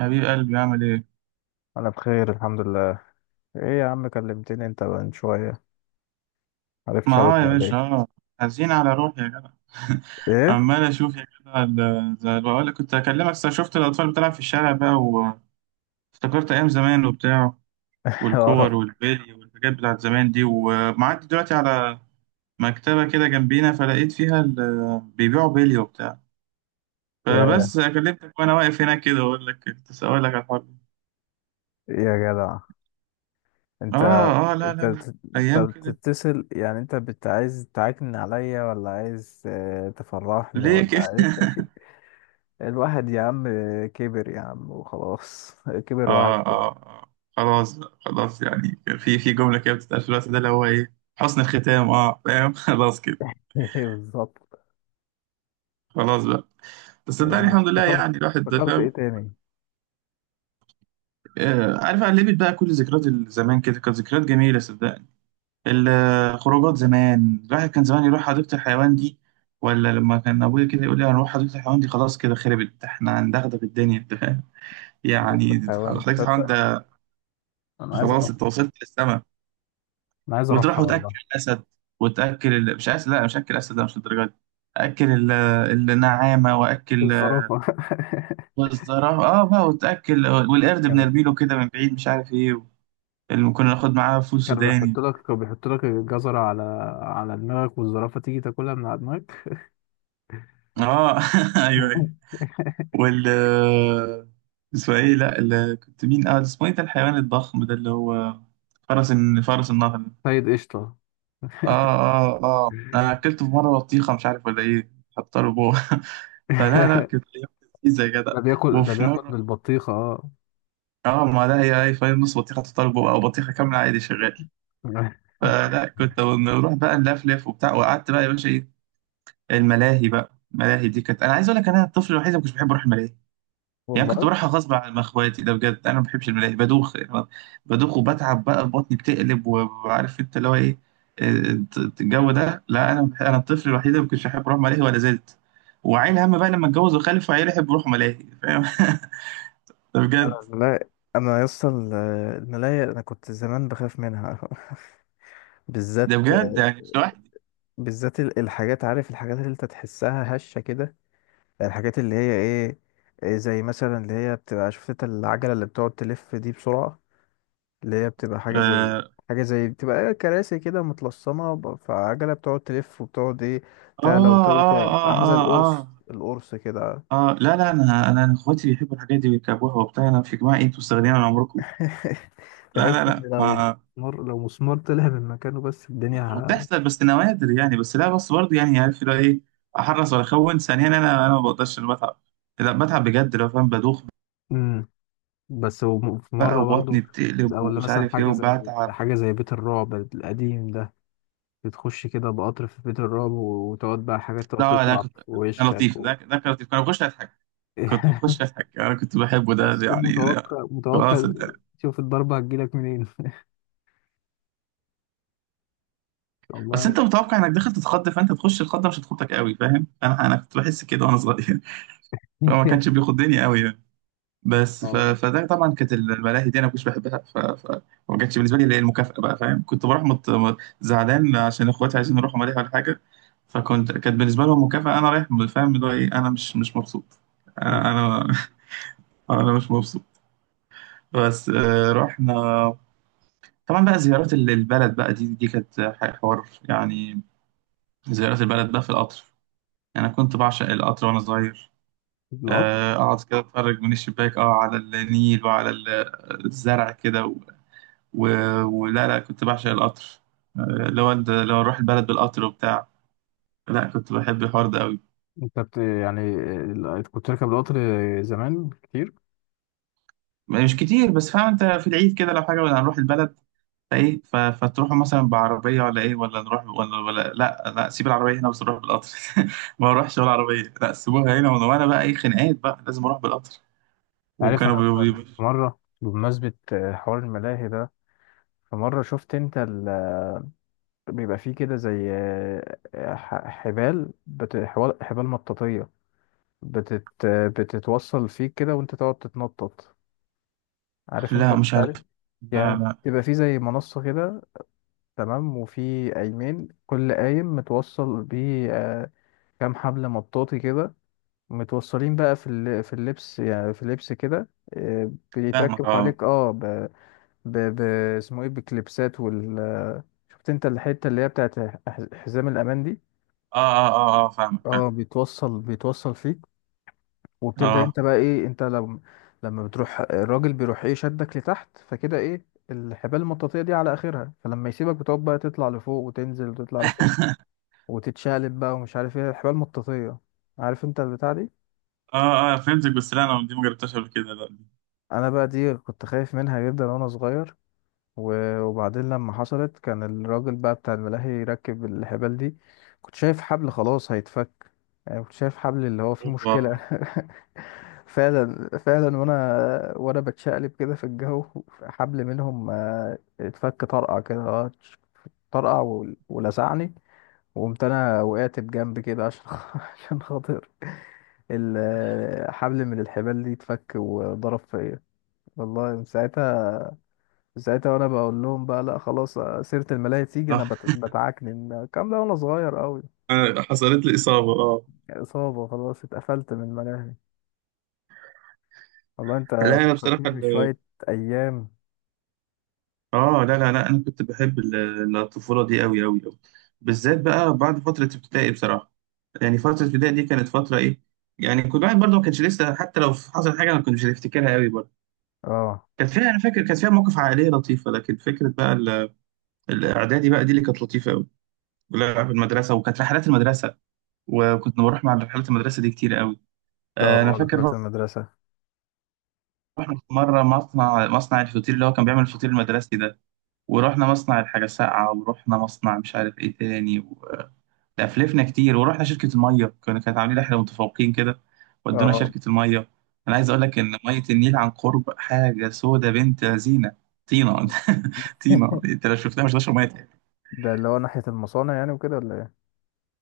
حبيب قلبي عامل ايه؟ انا بخير الحمد لله. ايه يا عم، كلمتني انت من شويه. ما معرفتش اه ارد يا عليك. باشا اه، حزين على روحي يا جدع ايه. عمال اشوف يا جدع، زي ما بقول لك كنت اكلمك صح، شفت الاطفال بتلعب في الشارع بقى، وافتكرت ايام زمان وبتاع، والكور اه والبلي والحاجات بتاعت زمان دي، ومعدي دلوقتي على مكتبة كده جنبينا، فلقيت فيها بيبيعوا بلي وبتاع. يا فبس كلمتك وانا واقف هناك كده اقول لك كنت اسالك على الحوار ده. يا جدع. انت اه اه، لا انت لا لا ايام أنت كده. بتتصل، يعني انت بت عايز تعكن عليا ولا عايز تفرحني ليه ولا كده؟ عايز؟ الواحد يا عم، كبر يا عم وخلاص. كبر اه وعجل. اه آه. خلاص بقى، خلاص، يعني في جملة كده بتتقال في الوقت ده اللي هو ايه، حسن الختام، اه فاهم؟ خلاص كده، بالظبط. خلاص بقى. بس صدقني آه، الحمد لله، افتكرت يعني الواحد ده افتكرت ايه فاهم. تاني؟ آه عارف، قلبت بقى كل ذكريات زمان كده، كانت ذكريات جميلة صدقني. الخروجات زمان، الواحد كان زمان يروح حديقة الحيوان دي، ولا لما كان ابويا كده يقول لي هنروح حديقة الحيوان دي، خلاص كده خربت، احنا هندغدغ الدنيا، انت فاهم، يعني حيوان، حديقة الحيوان تصدق ده انا عايز خلاص اروح انت وصلت للسما. انا عايز وتروح اروحها وتاكل والله. الاسد، وتاكل مش اسد، لا مش اكل اسد، لا مش الدرجه دي. اكل النعامه، واكل الزرافه. والزرافه اه بقى، وتاكل، والقرد جدع، بنرميله كده من بعيد مش عارف ايه، اللي كنا ناخد معاه فول كان سوداني. بيحط لك كان بيحط لك الجزرة على دماغك، والزرافة تيجي تاكلها من على دماغك. اه ايوه ايوه. وال اسمه ايه، لا ال... كنت مين، اه اسمه ايه ده الحيوان الضخم ده اللي هو فرس فرس النهر. سيد قشطة. اه اه اه، انا اكلته في مره بطيخه مش عارف ولا ايه، حط له جوه فلا لا، كانت ايام لذيذه يا جدع. ده بياكل ده وفي بياكل مره بالبطيخة، اه. اه، ما لا هي هاي فاهم، نص بطيخه تطلب او بطيخه كامله عادي شغال. فلا كنت نروح بقى نلفلف وبتاع، وقعدت بقى يا باشا ايه، الملاهي بقى. الملاهي دي كانت، انا عايز اقول لك، انا الطفل الوحيد اللي ما كنتش بحب اروح الملاهي. يعني كنت والله بروحها غصب عن اخواتي، ده بجد انا ما بحبش الملاهي، بدوخ يعني، بدوخ وبتعب بقى، بطني بتقلب وعارف انت اللي هو ايه الجو ده. لا انا انا الطفل الوحيد اللي ما كنتش بحب اروح ملاهي ولا زلت. وعيل هم بقى لما اتجوز وخلف، وعيل يحب يروح ملاهي فاهم ده بجد. انا الملاهي، انا يا اسطى الملاهي، انا كنت زمان بخاف منها. بالذات ده بجد يعني مش لوحدي. بالذات الحاجات، عارف الحاجات اللي انت تحسها هشه كده. يعني الحاجات اللي هي ايه؟ إيه، زي مثلا اللي هي بتبقى، شفت انت العجله اللي بتقعد تلف دي بسرعه، اللي هي بتبقى حاجة زي، آه، حاجة زي بتبقى ايه، كراسي كده متلصمة فعجلة بتقعد تلف وبتقعد ايه، تعلى آه آه وتوطى، آه عاملة زي آه القرص آه القرص كده. آه. لا لا، أنا إخواتي بيحبوا الحاجات دي ويركبوها وبتاع، أنا في جماعة إيه، أنتوا مستغنيين عن عمركم. لا لا تحس ان لا لو ما مسمار لو مسمار طلع من مكانه، بس الدنيا بتحصل بس نوادر يعني، بس لا، بس برضه يعني عارف اللي هو إيه، أحرص ولا أخون ثانيا. أنا ما بقدرش، أنا بتعب، لا بتعب بجد لو فاهم، بدوخ امم. بس هو في بقى مرة وبطني برضو، بتقلب أو ولا ومش مثلا عارف إيه حاجة زي، وبتعب. حاجة زي بيت الرعب القديم ده، بتخش كده بقطر في بيت الرعب وتقعد بقى حاجات تقعد لا لا، تطلع في كان وشك لطيف ده، ده كان لطيف، كنت بخش أضحك. كنت بخش أضحك، أنا كنت بحبه ده، بس تكون يعني ده. متوقع، متوقع خلاص. شوف الضربة هتجيلك منين، بس والله. انت متوقع انك داخل تتخض، فانت تخش الخضه مش هتخضك قوي فاهم، انا كنت بحس كده وانا صغير فهو ما كانش بياخد دنيا قوي يعني. بس والله فده طبعا، كانت الملاهي دي انا ما كنتش بحبها ما كانتش بالنسبه لي اللي هي المكافاه بقى فاهم. كنت بروح زعلان عشان اخواتي عايزين يروحوا ملاهي ولا حاجه. فكنت، كانت بالنسبه لهم مكافاه، انا رايح فاهم اللي هو ايه، انا مش مبسوط. انا انا انا مش مبسوط. بس آه، رحنا. طبعا بقى زيارات البلد بقى، دي كانت حوار يعني. زيارات البلد بقى في القطر، يعني أنا كنت بعشق القطر وأنا صغير. القطر، آه، أقعد كده أتفرج من الشباك أه، على النيل وعلى الزرع كده و... ولا لا، كنت بعشق القطر. آه، لو أروح البلد بالقطر وبتاع، لا كنت بحب الحوار ده أوي. انت يعني كنت راكب القطر زمان كتير. مش كتير، بس فاهم أنت في العيد كده لو حاجة ولا هنروح البلد، فإيه فتروحوا مثلا بعربية ولا إيه، ولا نروح ولا، ولا لا لا سيب العربية هنا بس نروح بالقطر ما بروحش ولا عربية، لا سيبوها هنا، وأنا بقى إيه، خناقات بقى لازم أروح بالقطر. عارف وكانوا انا في بيقولوا، مره، بمناسبه حوار الملاهي ده، في مره شفت انت بيبقى فيه كده زي حبال، حبال مطاطيه، بتتوصل فيك كده، وانت تقعد تتنطط. عارف انت لا مش البتاع عارف. دي؟ لا يعني لا بيبقى فيه زي منصه كده، تمام، وفي قايمين، كل قايم متوصل بيه كام حبل مطاطي كده، متوصلين بقى في اللبس، يعني في اللبس كده، فاهمك بيتركب اه. حواليك، اه، ب... ب... اسمه ايه، بكليبسات، وال شفت انت الحتة اللي هي بتاعت حزام الأمان دي. اه, آه فاهمك اه، فاهم. بيتوصل فيك، وبتبدأ اه انت بقى ايه، انت لما بتروح، الراجل بيروح ايه، شدك لتحت، فكده ايه، الحبال المطاطية دي على آخرها، فلما يسيبك بتقعد بقى تطلع لفوق وتنزل وتطلع لفوق وتتشقلب بقى، ومش عارف ايه الحبال المطاطية. عارف انت البتاع دي؟ اه اه فهمتك، بس لا انا دي ما جربتهاش قبل كده، لا دي. انا بقى دي كنت خايف منها جدا وانا صغير، وبعدين لما حصلت كان الراجل بقى بتاع الملاهي يركب الحبال دي، كنت شايف حبل خلاص هيتفك، يعني كنت شايف حبل اللي هو فيه اوبا. مشكلة. فعلا فعلا، وانا بتشقلب كده في الجو، حبل منهم اتفك طرقع كده، طرقع ولسعني، وقمت انا وقعت بجنب كده عشان عشان خاطر الحبل، من الحبال دي اتفك وضرب فيا. والله من ساعتها وانا بقول لهم بقى، لا خلاص سيرة الملاهي تيجي انا اه بتعكنن الكلام ده وانا صغير قوي، آه، حصلت لي اصابه اه. اصابة خلاص، اتقفلت من الملاهي. والله انت لا انا بصراحه فكرتني بشوية ايام. اه لا انا كنت بحب الطفوله دي قوي قوي. بالذات بقى بعد فتره ابتدائي بصراحه، يعني فتره ابتدائي دي كانت فتره ايه يعني، كل واحد برضه ما كانش لسه، حتى لو حصل حاجه انا كنت مش هفتكرها قوي برضه. اه كانت فيها، انا فاكر، كانت فيها مواقف عائليه لطيفه، لكن فكره بقى الاعدادي بقى دي اللي كانت لطيفه قوي. لا في المدرسه، وكانت رحلات المدرسه، وكنت بروح مع رحلات المدرسة دي كتير قوي. آه، أنا اه، رحلات فاكر المدرسة. رحنا في مرة مصنع الفطير اللي هو كان بيعمل الفطير المدرسي ده. ورحنا مصنع الحاجة ساقعة، ورحنا مصنع مش عارف إيه تاني لا، فلفنا كتير. ورحنا شركة المية، كانوا كانت عاملين رحلة متفوقين كده، ودونا اه، شركة المية. أنا عايز أقول لك إن مية النيل عن قرب حاجة سودة بنت زينة، طينة طينة أنت لو شفتها مش هتشرب. ده اللي هو ناحية المصانع يعني وكده ولا ايه؟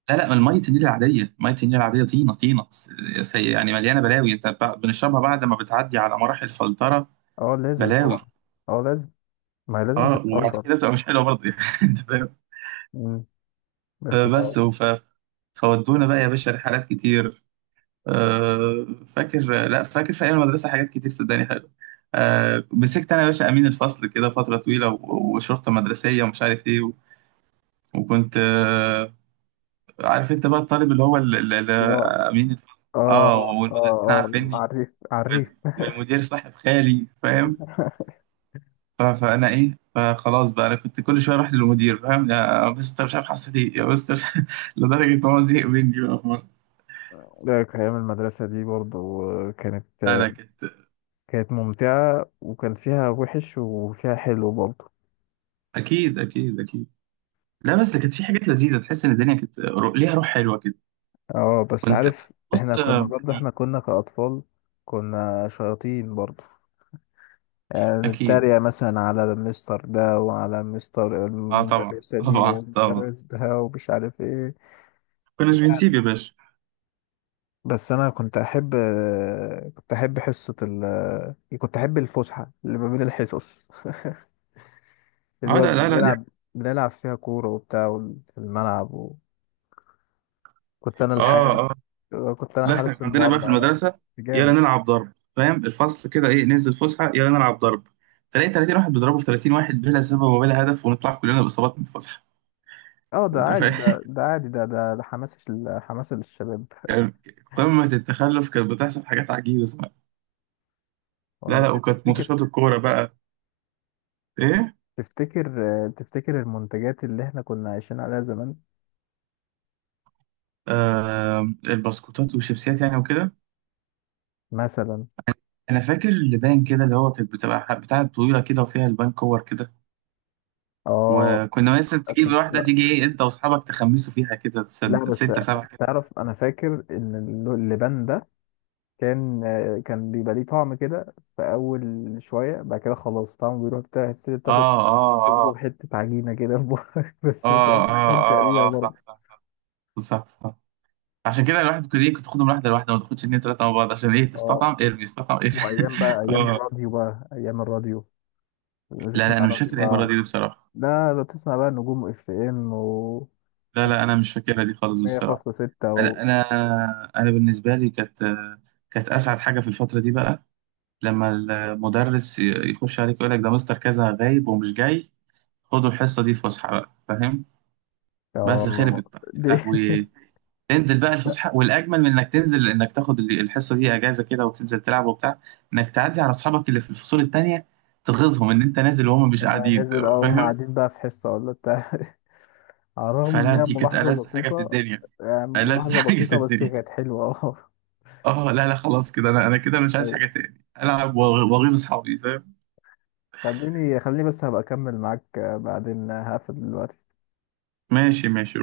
لا لا، المية النيل العادية، مية النيل العادية، طينة سي يعني، مليانة بلاوي، انت بنشربها بعد ما بتعدي على مراحل فلترة. اه لازم بلاوي. طبعا. اه لازم، ما هي لازم اه وبعد تتفلتر. كده بتبقى مش حلوة برضه يعني فاهم؟ مم. بس ده فبس فودونا بقى يا باشا رحلات كتير. آه فاكر، لا فاكر في ايام المدرسة حاجات كتير صدقني حلوة. آه مسكت انا يا باشا امين الفصل كده فترة طويلة، وشرطة مدرسية ومش عارف ايه وكنت آه، عارف انت بقى الطالب اللي هو لا، آه، امين الفصل. اه اه اه والمدرسين اه اه، عارفيني، عريف عريف. والمدير صاحب خالي فاهم. فانا ايه، فخلاص بقى انا كنت كل شويه اروح للمدير فاهم، يا مستر مش عارف حصل ايه، يا مستر مش لدرجه ان هو زهق مني بقى في مرة. لا، أيام المدرسة دي برضو كانت لا لا كانت. كانت ممتعة، وكان فيها وحش وفيها حلو برضه. اكيد اكيد. لا بس كانت في حاجات لذيذه، تحس ان الدنيا كانت ليها روح حلوه كده. اه بس كنت عارف، بص احنا آه، كنا برضه، م، احنا كنا كأطفال كنا شياطين برضه، يعني اكيد. نتريق مثلا على المستر ده وعلى مستر اه طبعا المدرسة دي طبعا طبعا. والمدرس ده ومش عارف ايه. كناش بنسيب يا باشا. بس انا كنت احب حصة ال كنت احب الفسحة اللي ما بين الحصص، اللي اه هو لا لا لا دي. بنلعب فيها كورة وبتاع، في الملعب. كنت انا اه آه. الحارس كنت انا لا احنا حارس كان عندنا بقى في المرمى. المدرسه، يلا جامد. نلعب ضرب فاهم، الفصل كده ايه، ننزل فسحه يلا نلعب ضرب. تلاقي 30 واحد بيضربوا في 30 واحد بلا سبب وبلا هدف، ونطلع كلنا باصابات من الفسحه. اه، ده انت عادي، فاهم ده عادي، ده حماس حماس للشباب. كان قمه التخلف، كانت بتحصل حاجات عجيبه صراحة. لا والله لا، وكانت تفتكر ماتشات الكوره بقى ايه، تفتكر تفتكر المنتجات اللي احنا كنا عايشين عليها زمان؟ آه البسكوتات والشيبسيات يعني وكده. مثلا، انا فاكر اللبان كده اللي هو كانت بتبقى بتاعه طويله كده وفيها البان كور كده، اه وكنا مثلا تجيب أكيد. واحده تيجي ايه انت واصحابك تخمسوا فيها كده، لا بس سته سبعه كده. تعرف، انا فاكر ان اللبان ده كان بيبقى ليه طعم كده في اول شويه، بعد كده خلاص طعمه بيروح بتاع، تاخد اه اه تاخده آه. حته عجينه كده في بقك. بس بتبقى اه اه مستمتع بيها اه صح برضه. صح، صح. عشان كده الواحد كل يوم كنت تاخدهم واحده لواحده، ما تاخدش اتنين تلاته مع بعض، عشان ايه، اه، تستطعم ارمي استطعم ارمي وايام بقى ايام اه الراديو، بقى ايام الراديو، لا بتسمع لا انا مش راديو فاكر ايه المره بقى. دي بصراحه، لا لا، بتسمع بقى نجوم FM و لا لا انا مش فاكرها دي خالص بصراحه. 100.6، و انا انا انا بالنسبه لي كانت، كانت اسعد حاجه في الفتره دي بقى، لما المدرس يخش عليك يقول لك ده مستر كذا غايب ومش جاي، خدوا الحصه دي فسحه بقى فاهم. بس اه خربت بقى. دي. يا لهوي، تنزل بقى الفسحه، والاجمل من انك تنزل انك تاخد الحصه دي اجازه كده وتنزل تلعب وبتاع، انك تعدي على اصحابك اللي في الفصول التانيه تغيظهم ان انت نازل وهم مش أنا قاعدين نزل، هم فاهم. قاعدين بقى في حصة ولا بتاع. على الرغم ان فلا هي دي كانت ملاحظة ألذ حاجه في بسيطة، الدنيا، يعني ألذ ملاحظة حاجه في بسيطة بس الدنيا. كانت حلوة. اه لا لا، خلاص كده انا، انا كده مش اه عايز طيب، حاجه تاني، العب واغيظ اصحابي فاهم. خليني خليني، بس هبقى اكمل معاك بعدين، هقفل دلوقتي. ماشي ماشي.